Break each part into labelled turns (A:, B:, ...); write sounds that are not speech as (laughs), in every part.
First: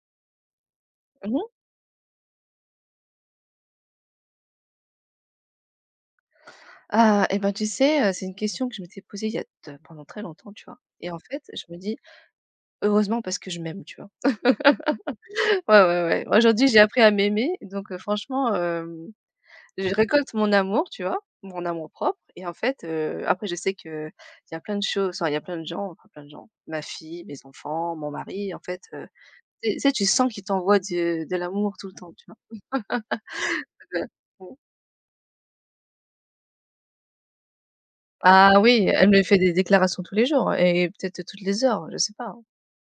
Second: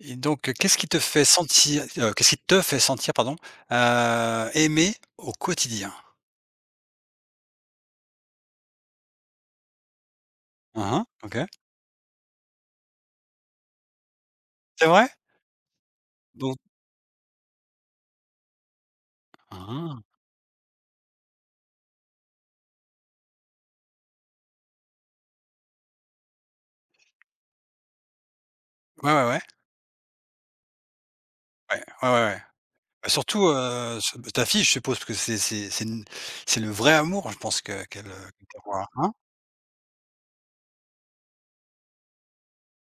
A: Et donc,
B: Mmh.
A: qu'est-ce qui te fait sentir, pardon, aimé au quotidien?
B: Ah et ben, tu sais, c'est une question que je m'étais posée il y a de pendant très longtemps, tu vois?
A: Hein hein,
B: Et en fait,
A: OK.
B: je me dis: «Heureusement parce que je m'aime», tu vois?
A: C'est vrai?
B: (laughs) Ouais, ouais, ouais.
A: Donc
B: Aujourd'hui, j'ai appris à m'aimer, donc franchement, je
A: ah!
B: récolte mon amour, tu vois? Mon amour-propre et en fait, après je sais que il y a plein de choses, enfin, il y a plein de gens, enfin plein de gens, ma fille, mes enfants, mon mari, en fait,
A: Ouais, ouais, ouais.
B: tu sais tu sens qu'il t'envoie de l'amour
A: Ouais,
B: tout le
A: ouais,
B: temps,
A: ouais,
B: tu
A: ouais.
B: vois?
A: Bah, surtout,
B: Heu,
A: ce bah, ta
B: mmh.
A: fille, je suppose parce que c'est le vrai amour, je pense que qu'elle, qu'elle
B: Ah
A: te voit,
B: oui, elle
A: hein?
B: me fait des déclarations tous les jours et peut-être toutes les heures, je sais pas.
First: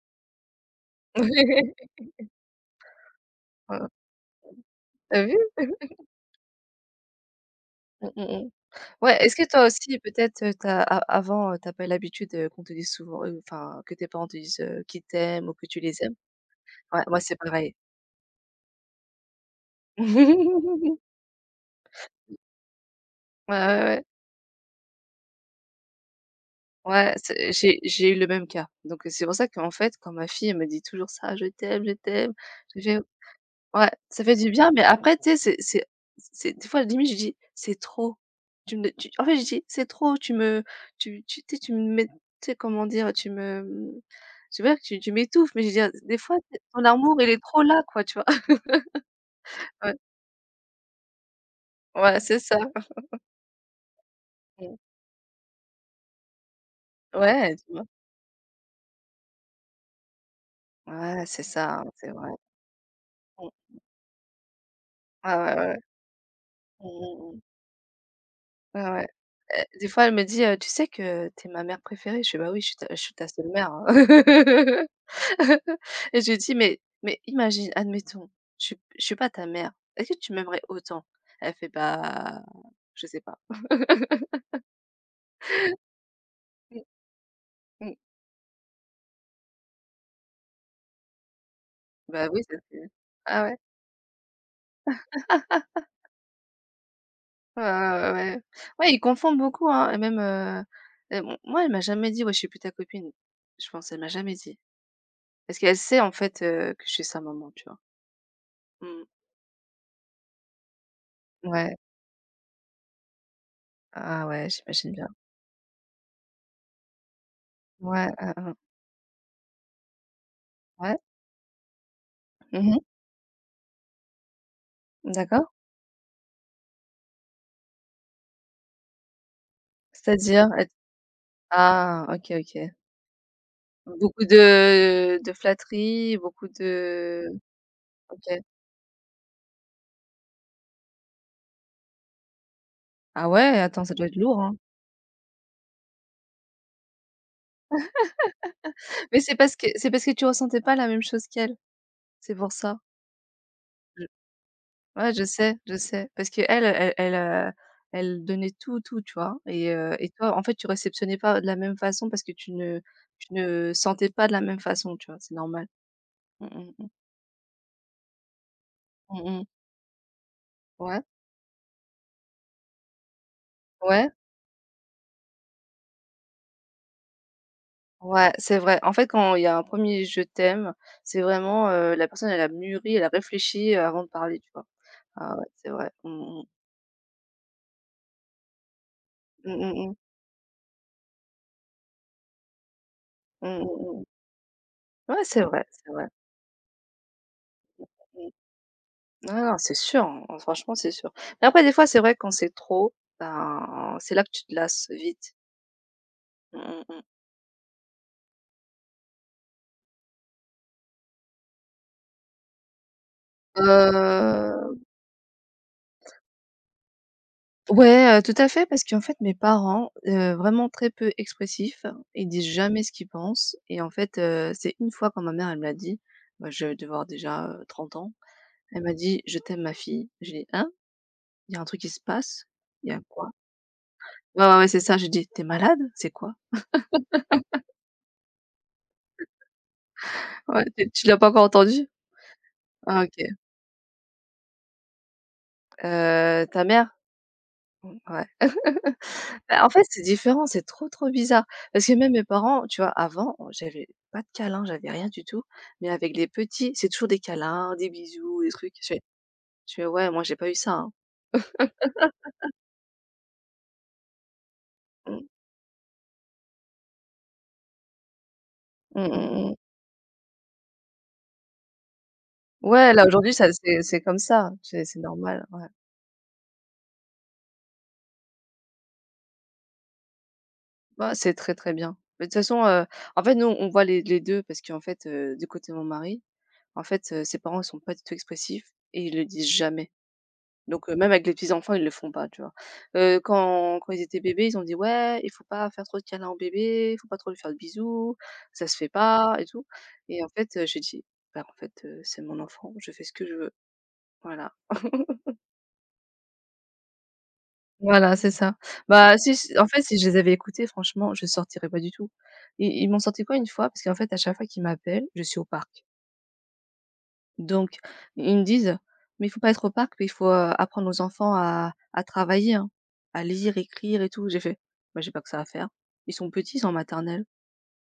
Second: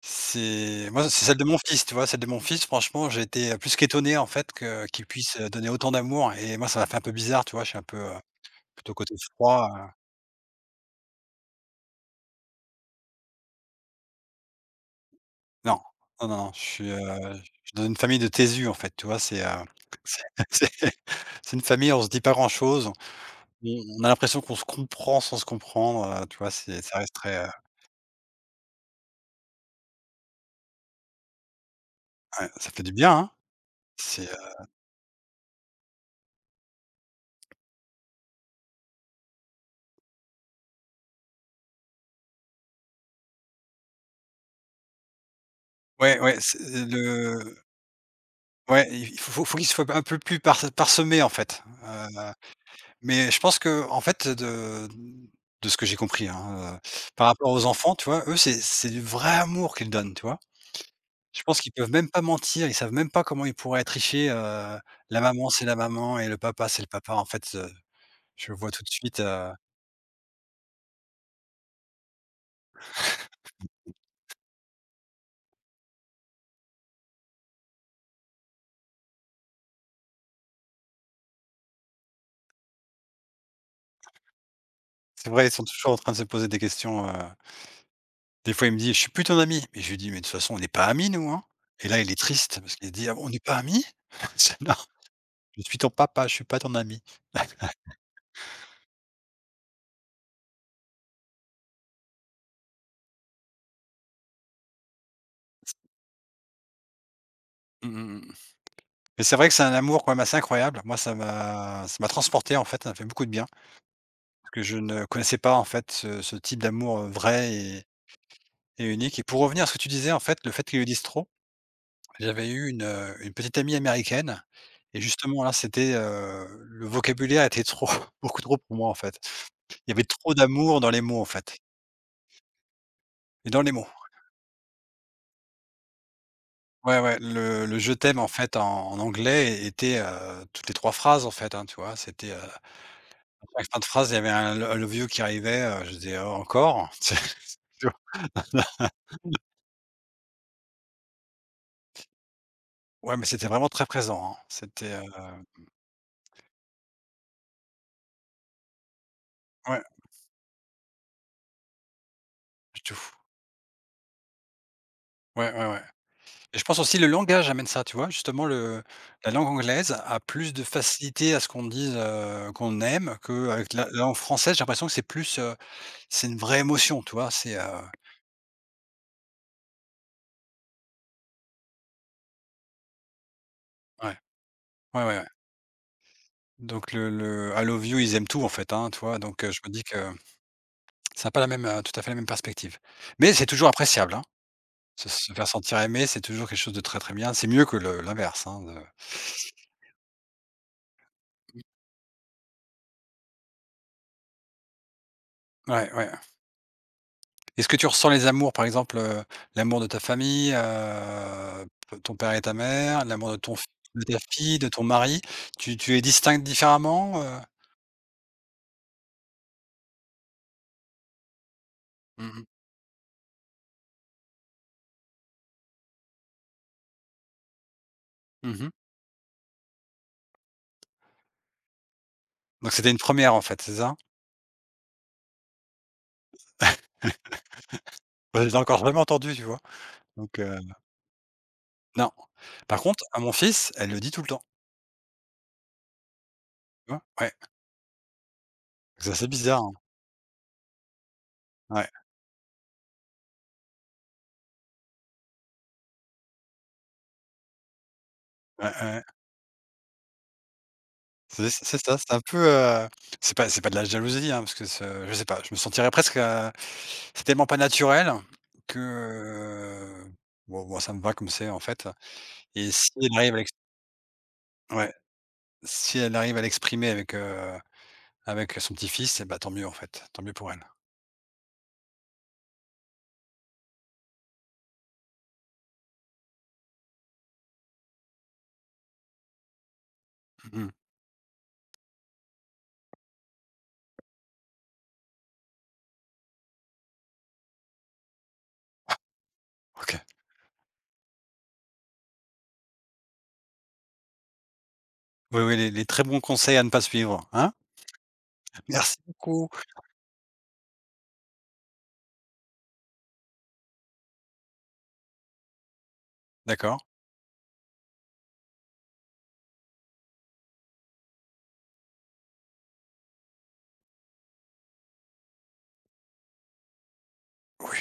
A: C'est celle de mon fils, tu
B: (laughs)
A: vois? Celle de mon fils, franchement, j'ai été, plus qu'étonné, en fait, que qu'il
B: Tu vu?
A: puisse, donner autant
B: (laughs)
A: d'amour et moi, ça m'a fait un peu bizarre, tu vois? Je suis un peu,
B: Mmh mh, mmh.
A: plutôt côté
B: Ouais, est-ce que toi
A: froid.
B: aussi peut-être, tu as pas eu l'habitude, qu'on te dise souvent, enfin que tes parents te disent, qu'ils t'aiment ou que tu
A: Non,
B: les aimes?
A: non, non, non,
B: Ouais, moi c'est
A: je suis
B: pareil.
A: dans une famille de Tésus, en fait, tu vois? C'est, (laughs) c'est c'est
B: (laughs)
A: c'est une famille, on se dit pas grand-chose.
B: Ouais,
A: On
B: ouais, ouais.
A: on a l'impression qu'on se comprend sans se comprendre, tu vois? C'est ça
B: Ouais,
A: reste très, heu.
B: c'est j'ai eu le même cas. Donc, c'est pour ça qu'en fait, quand ma fille elle me dit toujours ça: «Je t'aime, je t'aime»,
A: Ouais, ça
B: je
A: fait du
B: fais.
A: bien, hein?
B: Ouais, ça
A: C'est,
B: fait du
A: heu.
B: bien, mais après, tu sais, c'est des fois, limite, je dis: «C'est trop». Tu me tu En fait, je dis: «C'est trop, tu sais, tu me mets» tu sais, comment dire? C'est vrai que tu m'étouffes, mais je veux dire, des
A: Ouais, ouais,
B: fois,
A: c'est
B: ton amour, il est
A: le.
B: trop là, quoi, tu vois? (laughs)
A: Ouais, il faut qu'il soit
B: Ouais,
A: un peu plus parsemé, en fait,
B: ouais,
A: heu.
B: c'est ça.
A: Mais je pense que en fait,
B: Mmh.
A: de ce que j'ai compris, hein, par rapport
B: Ouais, tu
A: aux
B: vois?
A: enfants, tu vois? Eux, c'est du vrai amour qu'ils donnent, tu vois?
B: Ouais, c'est
A: Je pense qu'ils
B: ça, hein,
A: peuvent
B: c'est
A: même pas
B: vrai.
A: mentir, ils savent même pas comment
B: Mm.
A: ils pourraient tricher, la
B: Ah,
A: maman,
B: ouais,
A: c'est
B: ouais,
A: la
B: ouais.
A: maman et le papa, c'est le
B: Mmh
A: papa. En
B: mh, mmh.
A: fait, je vois
B: Ouais,
A: tout de
B: ouais.
A: suite, heu.
B: Des fois, elle me dit, «Tu sais que t'es ma mère préférée?» Je fais: «Bah oui, je suis ta seule mère, hein». (laughs) Et je lui dis: «Mais imagine, admettons, je suis pas ta mère, est-ce que tu m'aimerais autant?» Elle fait: «Bah, je sais pas».
A: C'est vrai, ils sont toujours en train de se poser des questions,
B: Mmh mh.
A: des fois, il me dit: «Je suis plus ton ami» et je lui dis: «Mais de toute façon, on n'est pas amis, nous, hein?» et là, il est
B: Bah oui, ça
A: triste parce
B: c'est
A: qu'il dit: «Ah bon, on n'est
B: ah ouais.
A: pas amis?» (laughs) Je dis: «Non, je suis ton papa, je suis pas ton ami».
B: Ouais, ouais, ouais, ouais. Ouais, ils confondent beaucoup, hein et même, m moi, elle m'a jamais dit: «Ouais, je suis plus ta copine». Je pense, elle m'a jamais dit. Parce qu'elle sait, en fait, que je suis sa maman, tu vois?
A: Mmh mh, mmh,
B: Mmh.
A: mais c'est vrai que c'est un amour quand même assez incroyable. Moi,
B: Ouais.
A: ça m'a transporté, en fait, ça m'a fait beaucoup de bien
B: Ah ouais,
A: parce que je
B: j'imagine
A: ne
B: bien.
A: connaissais pas, en fait, ce type d'amour, vrai et.
B: Ouais,
A: Et unique et pour revenir à ce que tu disais, en fait, le fait qu'ils le
B: ouais.
A: disent trop, j'avais eu
B: Mmh mh.
A: une petite amie américaine et justement
B: D'accord.
A: là, c'était, le vocabulaire était trop (laughs) beaucoup trop pour moi, en fait. Il y avait trop
B: C'est-à-dire? Et
A: d'amour dans les mots, en fait
B: ah! OK, OK.
A: et dans les mots.
B: Beaucoup de flatteries, beaucoup
A: Ouais, ouais,
B: de.
A: le «je t'aime» en
B: OK.
A: fait, en anglais était, toutes les 3 phrases, en fait, hein, tu vois? C'était, à
B: Ah ouais?
A: chaque fin
B: Attends,
A: de
B: ça doit
A: phrase, il
B: être
A: y avait
B: lourd, hein.
A: un «I love you» qui arrivait, je disais: «Oh encore?» (laughs) tu vois?
B: Mais c'est parce que tu ressentais pas la même chose qu'elle, c'est pour ça.
A: Ouais, mais c'était vraiment très
B: Je
A: présent, hein. C'était,
B: Ouais, je sais, je sais. Parce qu'elle, elle donnait tout, tout, tu vois? Et
A: ouais,
B: heu et toi, en fait, tu réceptionnais pas de la même façon parce que tu ne
A: du tout.
B: tu ne sentais pas de la même façon, tu vois? C'est
A: Ouais,
B: normal.
A: ouais, ouais.
B: Mmh
A: Et je
B: mh,
A: pense
B: mmh.
A: aussi le langage amène ça, tu vois? Justement le
B: Mmh
A: la
B: mh.
A: langue anglaise a plus de
B: Ouais.
A: facilité à ce qu'on dise, qu'on aime qu'avec la
B: Ouais.
A: langue française, j'ai l'impression que c'est plus, c'est une vraie émotion, tu vois? C'est, heu.
B: Ouais, c'est vrai. En fait, quand il y a un premier «je t'aime», c'est vraiment, la personne elle a mûri, elle a réfléchi avant de
A: Ouais,
B: parler, tu vois?
A: ouais, ouais, ouais.
B: Ah ouais, c'est vrai. Mmh mh.
A: Donc le I love you, ils aiment tout en fait, hein, tu vois? Donc,
B: Mmh
A: je me
B: mh
A: dis
B: mh.
A: que ça a pas la même, tout à fait la même perspective. Mais c'est
B: Mmh
A: toujours
B: mh.
A: appréciable, hein.
B: Ouais,
A: Se
B: c'est
A: faire
B: vrai,
A: sentir
B: c'est
A: aimé,
B: vrai.
A: c'est toujours quelque chose de très, très bien. C'est mieux que le
B: Mmh.
A: l'inverse, hein, de.
B: Non, non, c'est sûr, hein, enfin, franchement, c'est sûr. Mais après, des fois, c'est vrai quand c'est trop, ben, c'est là que tu te lasses vite.
A: Ouais, ouais, ouais.
B: Mmh mh mh.
A: Est-ce que tu ressens les amours, par exemple, l'amour de ta famille, p ton père et ta mère, l'amour de ta fille, de
B: Heu
A: ton mari, tu les distingues différemment, heu?
B: Ouais, tout à fait, parce qu'en fait, mes parents, vraiment très peu expressifs,
A: Mmh
B: ils
A: mh.
B: disent jamais ce qu'ils pensent et en fait, c'est une fois quand ma mère, elle me l'a dit, bah, je devais avoir déjà, 30 ans,
A: Mmh.
B: elle m'a dit: «Je t'aime ma fille». J'ai dit: «Hein? Il y a un truc qui se passe?
A: Donc c'était
B: Il y
A: une
B: a quoi?»
A: première en fait, c'est ça?
B: Ouais, ouais, ouais, c'est ça, j'ai dit: t'es malade? C'est quoi?»
A: Bah, je l'ai encore jamais entendu, tu vois? Donc
B: Ouais, tu l'as pas encore entendu?
A: non. Par contre,
B: Ah, OK.
A: à mon fils, elle le dit tout le temps,
B: Ta mère?
A: tu vois? Ouais.
B: Mmh, ouais.
A: Ça c'est
B: Bah,
A: bizarre,
B: en
A: hein.
B: fait, c'est différent, c'est trop, trop bizarre. Parce
A: Ouais.
B: que même mes parents, tu vois, avant, on j'avais pas de câlins, j'avais rien du tout. Mais avec les petits, c'est toujours des câlins, des bisous, des
A: Ouais,
B: trucs. Je
A: ouais,
B: fais
A: ouais.
B: je fais: «Ouais, moi, j'ai pas eu ça, hein».
A: C'est ça, c'est un peu, c'est pas de la jalousie, hein, parce que ce je
B: Mmh.
A: sais pas, je me sentirais presque, c'est tellement pas naturel que,
B: Mmh mh mh.
A: bon, moi, ça me va comme c'est, en fait et si
B: Ouais, là,
A: elle
B: aujourd'hui,
A: arrive à
B: ça
A: l'ex
B: c'est comme ça, c'est
A: ouais,
B: c'est normal, ouais.
A: si elle arrive à l'exprimer avec, avec son petit-fils et bah, tant mieux, en fait, tant mieux pour elle.
B: Bah, c'est très, très bien. Mais de toute façon, en fait, nous, on voit les 2 parce qu'en fait, du côté de mon mari, en fait, ses parents, ils sont pas du tout expressifs et ils le disent jamais.
A: Mmh mh.
B: Donc même avec les petits enfants, ils le font pas, tu vois? Quand ils étaient bébés, ils ont dit: «Ouais, il faut pas faire trop de câlins au bébé, il faut pas trop lui faire de bisous, ça se fait pas et tout»
A: OK.
B: et en fait, j'ai dit: «Bah, en fait, c'est mon enfant, je fais ce que je veux». Voilà. (laughs)
A: Oui, oui, les très bons conseils à ne pas suivre, hein?
B: Voilà, c'est ça.
A: Merci
B: Bah, si
A: beaucoup.
B: j en fait, si je les avais écoutés, franchement, je sortirais pas du tout. Ils m'ont sorti quoi une fois? Parce qu'en fait, à chaque fois qu'ils m'appellent, je suis au parc.
A: D'accord.
B: Donc ils me disent: «Mais il faut pas être opaque, il faut, apprendre aux enfants à travailler, hein, à lire, écrire et tout». J'ai fait: «Bah, j'ai pas que ça à faire. Ils sont petits, ils sont en maternelle».
A: Oui.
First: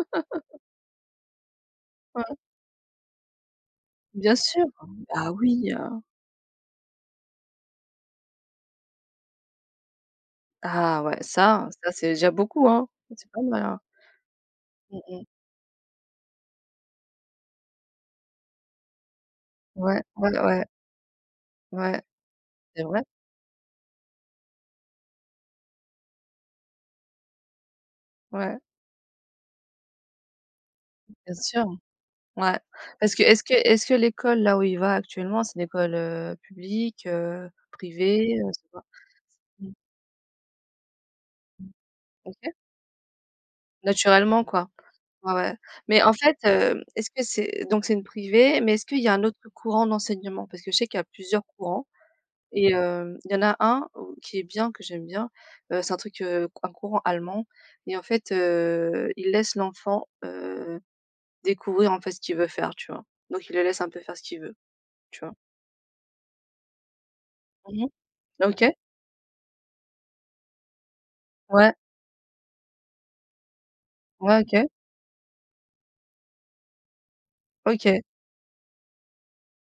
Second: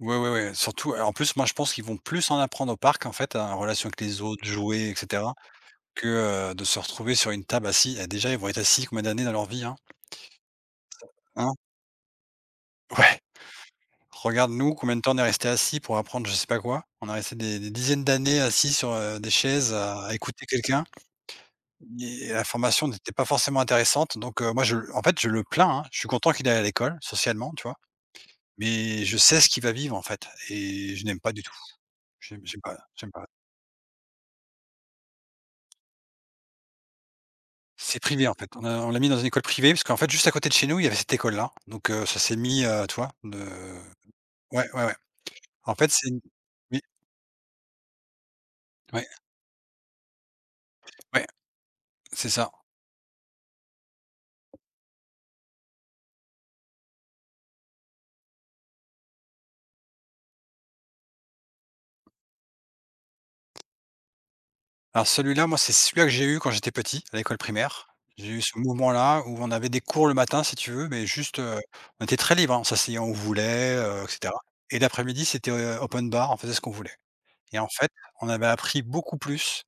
A: Ouais, ouais, ouais, surtout, en plus, moi, je pense qu'ils vont
B: Ouais.
A: plus en apprendre au parc, en fait, en relation avec les
B: Bien
A: autres,
B: sûr!
A: jouets et
B: Ah
A: cetera.
B: oui,
A: Que, de se retrouver sur une table assis, et déjà ils vont être assis combien d'années dans leur vie, hein?
B: ah ouais,
A: Hein?
B: ça c'est déjà beaucoup, hein.
A: Ouais.
B: C'est pas mal, hein.
A: Regarde nous, combien
B: Mmh
A: de temps on est
B: mh.
A: resté assis pour apprendre je sais pas quoi. On est resté des dizaines d'années assis sur, des chaises
B: Ouais,
A: à
B: ouais,
A: écouter
B: ouais,
A: quelqu'un
B: ouais,
A: et la
B: c'est
A: formation
B: vrai.
A: n'était pas forcément intéressante donc moi je en fait je le plains, hein. Je suis content qu'il aille à l'école, socialement, tu vois?
B: Ouais,
A: Mais je sais ce qu'il va vivre en fait et je n'aime pas
B: bien
A: du tout.
B: sûr. Ouais.
A: J'aime
B: Parce que
A: pas.
B: est-ce que l'école là où il va actuellement, c'est une école, publique,
A: C'est privé en
B: privée,
A: fait.
B: c'est quoi?
A: On l'a mis dans une école
B: Mmh,
A: privée parce qu'en fait juste à côté de chez nous, il y avait cette école-là donc ça s'est
B: OK.
A: mis, tu vois? De.
B: Naturellement
A: Ouais,
B: quoi.
A: ouais, ouais.
B: Ouais, ouais.
A: En fait,
B: Mais
A: c'est
B: en
A: une.
B: fait,
A: Oui,
B: est-ce que c'est donc c'est une privée, mais est-ce qu'il
A: ouais,
B: y a un autre courant d'enseignement? Parce que je sais qu'il y a
A: ouais,
B: plusieurs courants
A: c'est ça.
B: et il y en a un où qui est bien, que j'aime bien, c'est un truc, un courant allemand et en fait, il laisse l'enfant, découvrir en fait ce qu'il veut faire, tu vois? Donc il le laisse un peu faire ce qu'il veut,
A: Alors
B: tu vois?
A: celui-là, moi, c'est celui-là que j'ai eu quand j'étais petit, à l'école primaire.
B: Mmh.
A: J'ai eu ce
B: OK.
A: mouvement-là où on avait des cours le matin, si tu veux, mais juste,
B: Ouais,
A: on était très libre, hein, on s'asseyait où on voulait, et cetera
B: ouais, OK,
A: et l'après-midi, c'était, open bar, on faisait ce qu'on voulait et en fait,
B: OK.
A: on avait appris beaucoup plus.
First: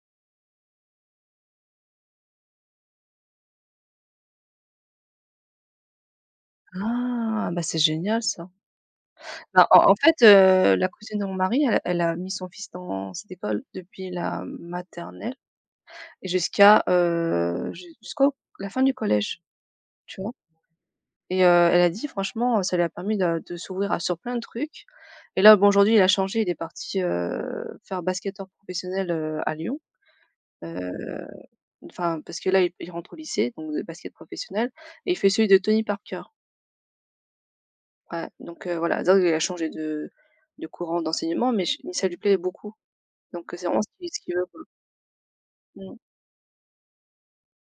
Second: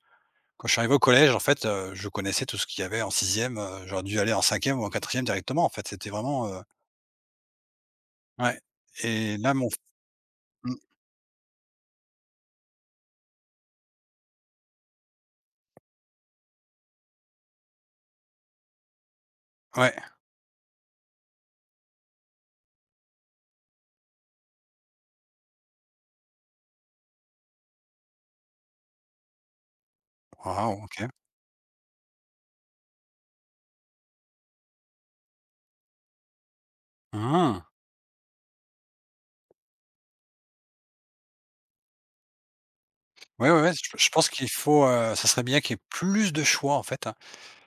A: Quand je suis arrivé au collège, en fait, je connaissais tout ce qu'il y avait en sixième. E J'aurais dû aller en cinquième ou en quatrième directement, en fait, c'était vraiment, heu.
B: Ah, bah, c'est génial ça.
A: Ouais et là,
B: Bah,
A: mon f.
B: en fait,
A: Mmh,
B: la cousine de mon mari, elle a mis son fils dans cette école depuis la maternelle. Et jusqu'à, jusqu'au la fin du collège,
A: ouais.
B: tu vois? Et elle a dit franchement, ça lui a permis de s'ouvrir à sur plein de trucs. Et là, bon, aujourd'hui, il a changé, il est parti, faire basketteur professionnel, à Lyon.
A: Waouh, OK.
B: Heu, enfin, parce que là, il rentre au lycée, donc de basket professionnel et il fait celui de Tony Parker.
A: Mmh.
B: Ouais, donc voilà, donc il a changé de courant d'enseignement, mais ch ça lui plaît beaucoup.
A: Ouais,
B: Donc
A: ouais,
B: c'est
A: ouais,
B: vraiment ce
A: je
B: qu'il ce
A: pense
B: qu'il veut,
A: qu'il
B: quoi.
A: faut, ça serait bien qu'il y ait
B: Mmh.
A: plus de choix, en fait, hein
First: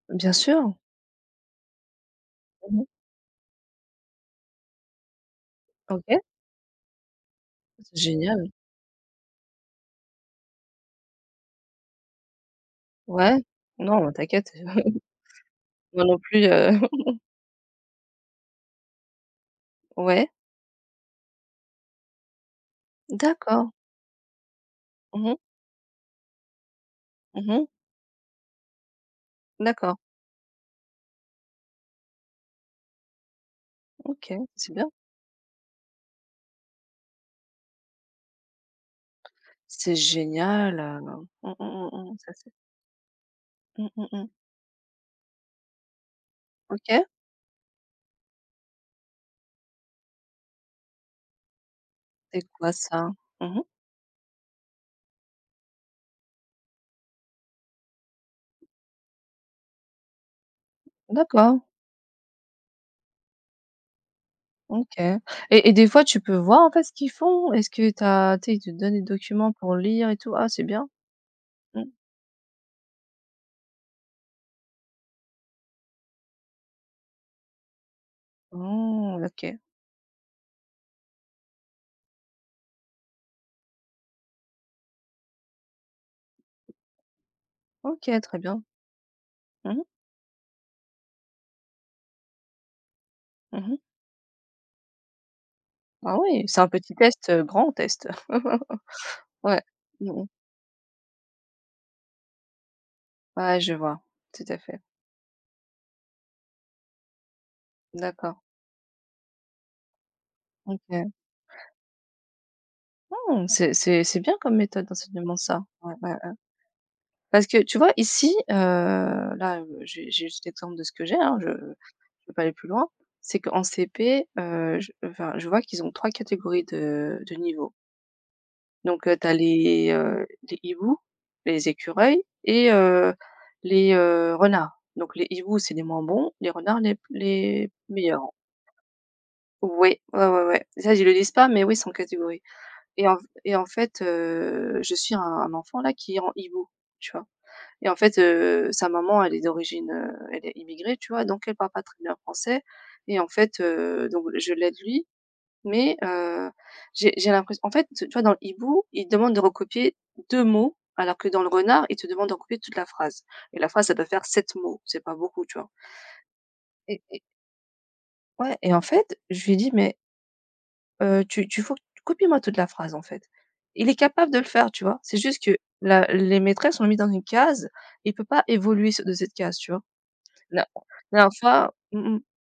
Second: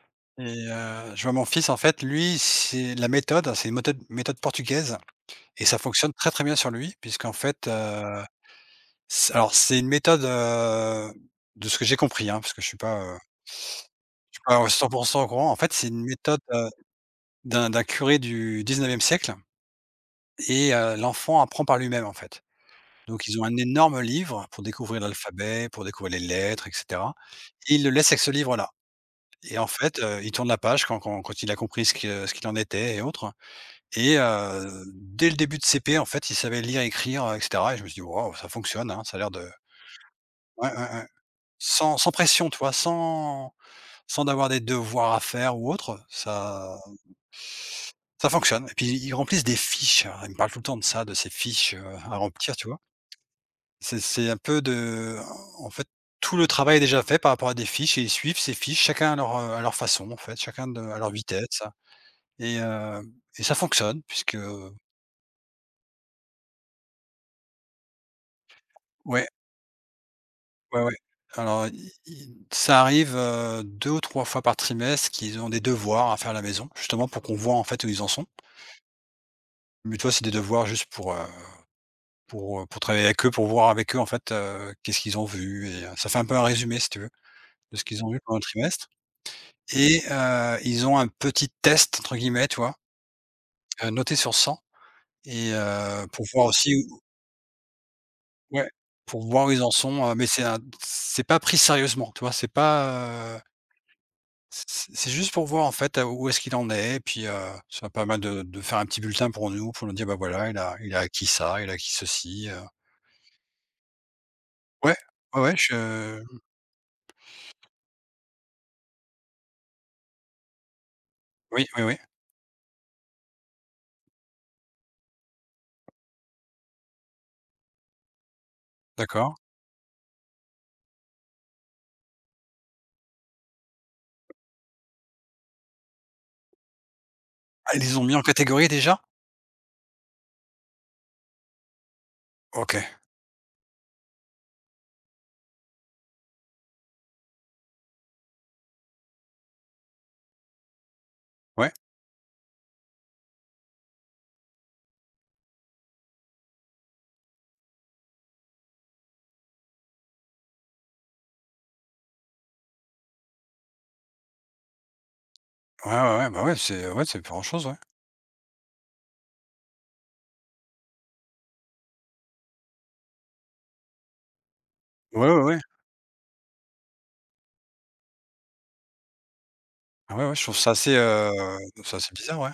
B: Bien
A: et
B: sûr.
A: je vois mon fils, en fait, lui,
B: Mmh.
A: c'est la méthode, hein, c'est une méthode portugaise et ça fonctionne
B: OK.
A: très, très bien sur lui puisqu'en fait,
B: C'est génial.
A: c'est alors c'est une méthode, de ce que j'ai compris, hein, parce que
B: Ouais. Non,
A: je suis
B: t'inquiète.
A: pas, 100% au courant. En fait, c'est
B: Moi
A: une
B: non
A: méthode,
B: plus, (laughs)
A: d'un curé du 19e siècle
B: ouais,
A: et l'enfant apprend par lui-même, en fait. Donc ils ont un
B: d'accord.
A: énorme livre pour découvrir
B: Mmh mh.
A: l'alphabet, pour découvrir les lettres et cetera
B: Mmh mh.
A: et ils le laissent avec ce livre-là. Et en
B: D'accord,
A: fait, il tourne la page quand il a compris ce que ce qu'il en était et autres et
B: OK, c'est bien.
A: dès le début de CP, en fait, il savait lire, écrire, et cetera et je me suis dit: «Waouh, ça fonctionne, hein, ça a l'air de».
B: C'est
A: Ouais, ouais,
B: génial,
A: ouais.
B: mmh, mmh, mmh,
A: Sans
B: mmh, ça
A: pression,
B: c'est
A: tu vois?
B: mmh, mmh,
A: Sans
B: mmh.
A: d'avoir des devoirs à faire ou autre,
B: OK,
A: ça fonctionne et puis ils remplissent des fiches. Alors, ils me parle tout le temps de ça, de ces fiches, à
B: c'est
A: remplir, tu
B: quoi
A: vois?
B: ça? Mmh mh.
A: C'est un peu de en fait, tout le travail est déjà fait par rapport à des fiches et ils suivent ces fiches, chacun à leur façon, en fait, chacun de à leur
B: D'accord,
A: vitesse. Et heu et ça fonctionne puisque
B: OK et des fois tu peux voir en fait ce qu'ils font? Est-ce que tu sais, ils te donnent des
A: ouais,
B: documents pour lire et tout? Ah c'est
A: ouais,
B: bien.
A: ouais. Alors
B: Mmh.
A: i i ça arrive, 2 ou 3 fois par trimestre qu'ils ont des devoirs à faire à la maison, justement pour qu'on voit en fait où ils en sont.
B: Oh, OK.
A: Mais tu vois, c'est des devoirs juste pour travailler avec eux, pour voir avec eux en fait, qu'est-ce qu'ils ont vu et ça fait un peu un résumé si tu veux, de ce qu'ils
B: OK,
A: ont vu
B: très
A: pendant le
B: bien.
A: trimestre
B: Mmh mh.
A: et ils ont un petit «test» entre guillemets, tu vois?
B: Mmh mh.
A: Noté sur 100 et
B: Ah
A: pour
B: oui,
A: voir
B: c'est un
A: aussi.
B: petit test, grand test.
A: Ouais,
B: (laughs)
A: pour voir où
B: Ouais.
A: ils en sont,
B: Mmh mh.
A: mais c'est pas pris sérieusement, tu vois? C'est pas, heu,
B: Ouais, je vois, tout à fait.
A: c'est juste pour voir, en fait, où est-ce qu'il en est et puis, ça permet
B: D'accord.
A: de faire un petit bulletin pour nous dire: «Bah, voilà, il a
B: OK.
A: acquis ça, il a acquis ceci».
B: Mmh, c'est bien comme méthode
A: Ouais,
B: d'enseignement
A: ouais, ouais,
B: ça. Ouais, ouais,
A: je.
B: ouais. Parce que tu vois ici, là, j'ai juste l'exemple de ce que j'ai, hein, je ne
A: Oui, oui, oui,
B: vais pas aller plus loin. C'est qu'en CP, je enfin, je vois qu'ils ont 3 catégories de niveaux. Donc, tu as
A: d'accord.
B: les, les hiboux, les écureuils et les, renards. Donc les hiboux, c'est les moins bons, les renards les
A: Ah, ils les ont mis en
B: meilleurs.
A: catégorie déjà?
B: Oui, ouais, ouais, ouais. Ça, ils le disent pas, mais oui, c'est en catégorie.
A: OK.
B: Et en et en fait, je suis un enfant là qui est en Ibo, tu vois? Et en fait, sa maman, elle est d'origine, elle est immigrée, tu vois? Donc elle parle
A: Ouais.
B: pas très bien français et en fait, donc je l'aide lui, mais j'ai l'impression, en fait, tu vois, dans le hibou, il te demande de recopier 2 mots, alors que dans le renard, il te demande de recopier toute la phrase et la phrase, ça doit faire 7 mots, c'est pas beaucoup, tu vois?
A: Ouais, ouais, ouais, bah,
B: Et
A: ouais, c'est
B: et
A: pas grand-chose, ouais.
B: ouais, et en fait, je lui ai dit: «Mais tu tu faut copie-moi toute la phrase, en fait.» Il est capable de le faire, tu vois? C'est
A: Ouais, ouais,
B: juste que
A: ouais.
B: la les maîtresses l'ont mis dans une case, il peut pas évoluer ce de cette case, tu vois?
A: Ah ouais, ouais, je trouve
B: La
A: ça assez,
B: la dernière fois
A: c'est assez
B: mmh mh.
A: bizarre, ouais.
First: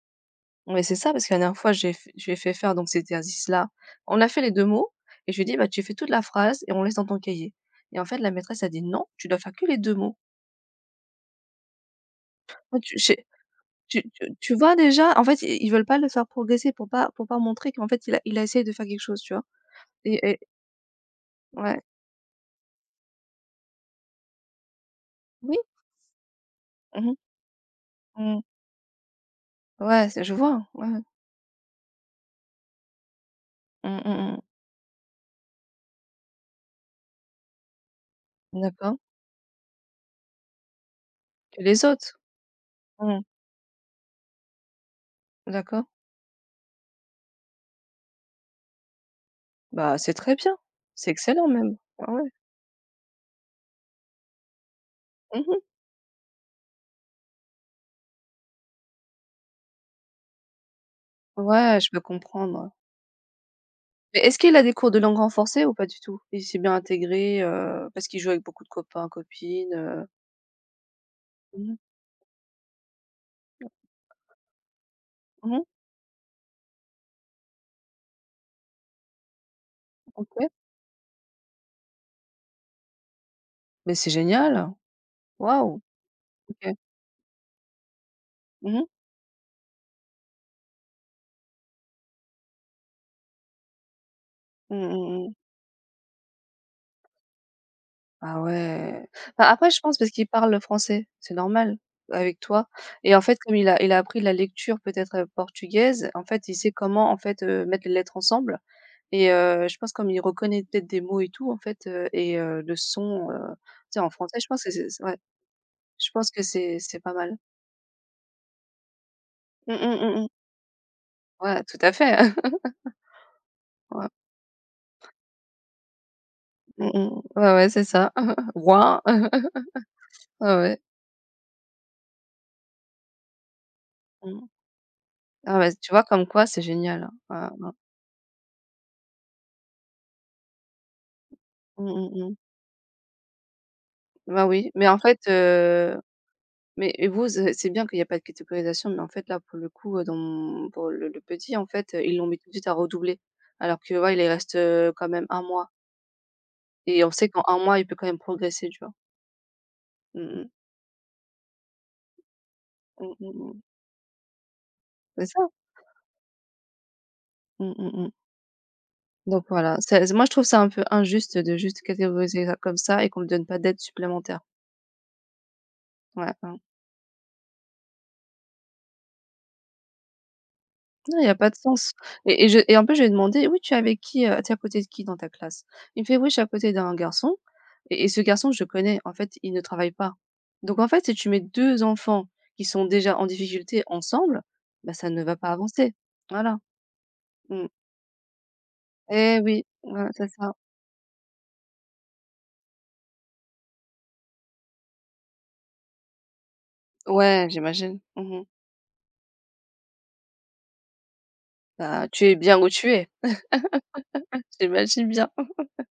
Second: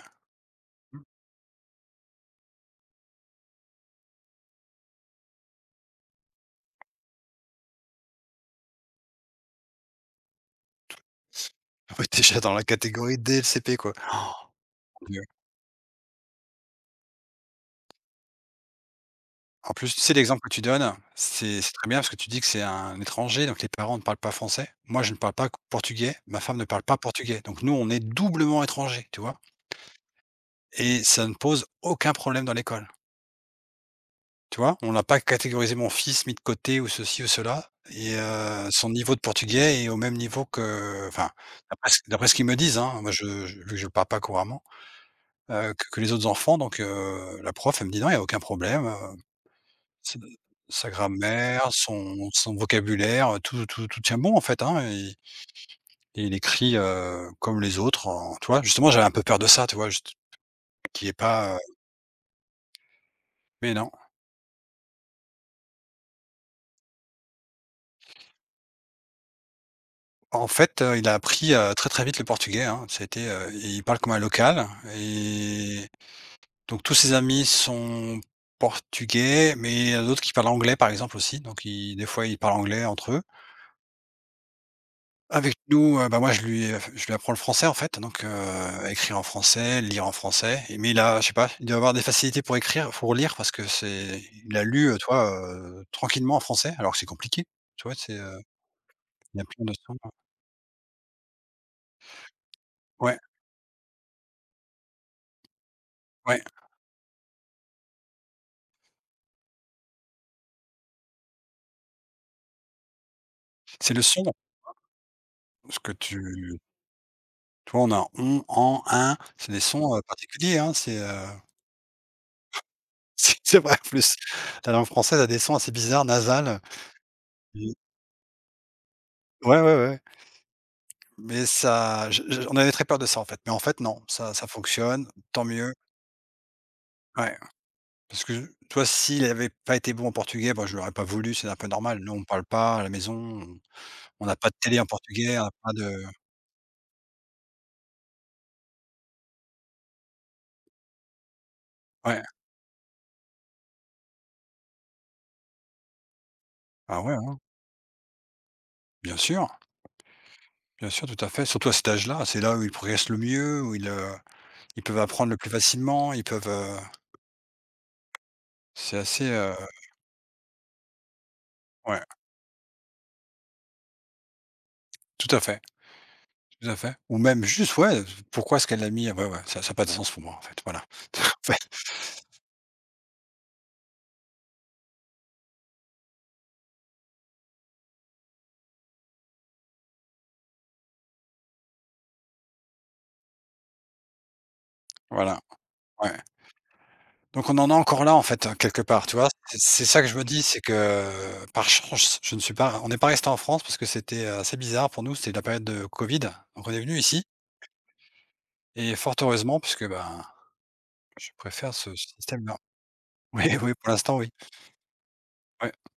B: Ouais, c'est ça, parce que la dernière fois, j'ai f je lui ai fait faire donc cet exercice-là. On a fait les 2 mots et je lui ai dit: «Bah, tu fais toute la phrase et on laisse dans ton cahier», et en fait, la maîtresse a dit: «Non, tu dois faire que les 2 mots».
A: (laughs) Ouais, déjà dans la
B: Moi, tu
A: catégorie
B: j'ai
A: dès le CP, quoi.
B: tu tu tu vois déjà, en fait, i ils veulent pas le faire progresser pour pas, pour pas montrer qu'en fait, il a essayé de faire quelque chose, tu vois?
A: En plus, tu sais,
B: Et
A: l'exemple que tu donnes, c'est
B: ouais.
A: très bien parce que tu dis que c'est un étranger, donc les parents ne parlent pas français. Moi, je ne parle pas
B: Oui.
A: portugais, ma femme ne parle pas
B: Mmh mh.
A: portugais. Donc nous, on est
B: Mmh.
A: doublement étrangers, tu vois?
B: Ouais, c'est, je vois, ouais, ouais.
A: Et ça ne pose aucun problème dans l'école,
B: Mmh, mmh.
A: tu vois? On n'a pas catégorisé mon fils, mis de côté ou ceci ou cela et son
B: D'accord.
A: niveau de portugais est au même niveau que enfin,
B: Que les
A: d'après ce
B: autres?
A: d'après ce qu'ils me disent, hein, moi
B: Mmh.
A: je vu que je le parle pas couramment, heu, que
B: D'accord.
A: que les autres enfants donc la prof, elle me dit: «Non, il y a aucun problème,
B: Bah, c'est
A: Sa
B: très bien,
A: sa
B: c'est excellent
A: grammaire,
B: même. Ouais,
A: son
B: ouais.
A: son vocabulaire, tout tient bon, en fait, hein et
B: Mmh.
A: et il écrit, comme les autres en tu vois? Justement, j'avais un peu peur de ça, tu vois? Juste qu'il est pas,
B: Ouais, je peux comprendre.
A: mais non.
B: Mais est-ce qu'il a des cours de langue renforcée ou pas du tout? Il s'est bien intégré, parce qu'il joue avec beaucoup de copains, copines,
A: En fait, il a appris,
B: Mmh mh.
A: très, très vite le portugais, hein. C'était, il parle comme un local
B: Mmh.
A: et donc tous ses amis sont portugais, mais il y en a d'autres qui parlent
B: OK.
A: anglais, par exemple, aussi. Donc ils des fois, ils parlent anglais entre eux.
B: Mais c'est génial!
A: Avec
B: Waouh!
A: nous, bah, moi je lui,
B: OK.
A: je lui apprends le français en fait,
B: Mmh mh.
A: écrire en français, lire en français et mais il a je sais pas, il doit avoir des facilités pour écrire, pour lire parce que c'est il a lu,
B: Mmh,
A: tu vois,
B: mmh.
A: tranquillement en français alors que c'est compliqué, tu vois? C'est,
B: Ah ouais.
A: il y a
B: Bah,
A: plein
B: après
A: de
B: je
A: sons
B: pense, parce qu'il parle le français, c'est normal, avec toi, et
A: ouais,
B: en fait comme il a appris la lecture peut-être, portugaise, en
A: ouais,
B: fait, il sait comment, en fait, mettre les lettres ensemble, et je pense comme il reconnaît peut-être des mots et tout, en fait, et le son,
A: c'est
B: tu sais,
A: le
B: en
A: son
B: français, je pense que c'est ouais,
A: parce que
B: je pense que
A: tu
B: c'est pas mal.
A: toi on a on, en, un, c'est des
B: Mmh
A: sons,
B: mh, mmh mh.
A: particuliers, hein, c'est,
B: Ouais, tout à fait. (laughs)
A: (laughs) c'est vrai en
B: Ouais.
A: plus. La langue française a des sons assez bizarres, nasales.
B: Mmh mh. Ouais, ouais,
A: Mmh.
B: c'est ça. (laughs) Ouin. (laughs)
A: Ouais, ouais, ouais.
B: Ouais, ouais.
A: Mais ça je on avait très peur de ça, en fait. Mais en fait, non, ça
B: Mmh.
A: ça fonctionne, tant
B: Ah bah,
A: mieux.
B: tu vois comme quoi c'est génial, hein.
A: Ouais,
B: Ouais, ouais.
A: parce que toi vois, s'il avait pas été bon en portugais, bah, je l'aurais pas voulu, c'est un peu
B: Mmh
A: normal.
B: mh,
A: Nous, on
B: mmh.
A: parle pas à la maison, on n'a
B: Bah
A: pas de
B: oui,
A: télé
B: mais
A: en
B: en fait,
A: portugais, on n'a pas de
B: mais et vous, c'est bien qu'il n'y a pas de catégorisation, mais en fait, là, pour le coup, dans mon, pour le petit, en fait, ils
A: ouais,
B: l'ont mis tout de suite à redoubler. Alors que, ouais, il lui reste, quand même un mois, et
A: ah
B: on
A: ouais,
B: sait
A: hein,
B: qu'en un mois, il peut quand même progresser, tu vois?
A: bien sûr,
B: Mmh mh.
A: bien sûr, tout à fait. Surtout à cet âge-là, c'est là où ils progressent
B: Mmh
A: le
B: mh, mmh, mmh.
A: mieux, où ils, ils peuvent
B: C'est
A: apprendre le
B: ça.
A: plus facilement, ils peuvent,
B: Mmh mh, mmh.
A: c'est assez,
B: Donc voilà, c'est, moi, je trouve ça un peu injuste de juste
A: ouais,
B: catégoriser ça comme ça et qu'on ne me donne pas d'aide supplémentaire.
A: tout à fait,
B: Ouais, ouais.
A: tout à fait. Ou même juste, ouais, pourquoi est-ce qu'elle l'a mis? Ouais, ouais, ça a pas de sens pour moi, en fait, voilà.
B: Non,
A: (laughs)
B: il y a pas
A: En
B: de
A: fait,
B: sens, et je et en plus, je lui ai demandé: «Oui, tu es avec qui, tu es à côté de qui dans ta classe?» Il me fait: «Oui, je suis à côté d'un garçon», et ce garçon, je le connais, en fait, il ne travaille pas. Donc en fait, si tu mets 2 enfants qui sont déjà en difficulté ensemble, bah, ça ne va
A: voilà,
B: pas avancer.
A: ouais.
B: Voilà.
A: Donc on
B: Mmh.
A: en est encore là en fait, hein, quelque part, tu vois?
B: Eh
A: C'est
B: oui,
A: c'est ça
B: voilà,
A: que je me
B: c'est
A: dis,
B: ça.
A: c'est que par chance, je ne suis pas on n'est pas resté en France parce que c'était assez bizarre pour nous, c'était la période de Covid, donc on est venu ici
B: Ouais, j'imagine. Mmh.
A: et fort heureusement puisque, ben, je préfère ce
B: Bah, tu es
A: système-là.
B: bien
A: (laughs)
B: où tu es.
A: Oui, oui, pour l'instant, oui.
B: (laughs) J'imagine bien.
A: Ouais.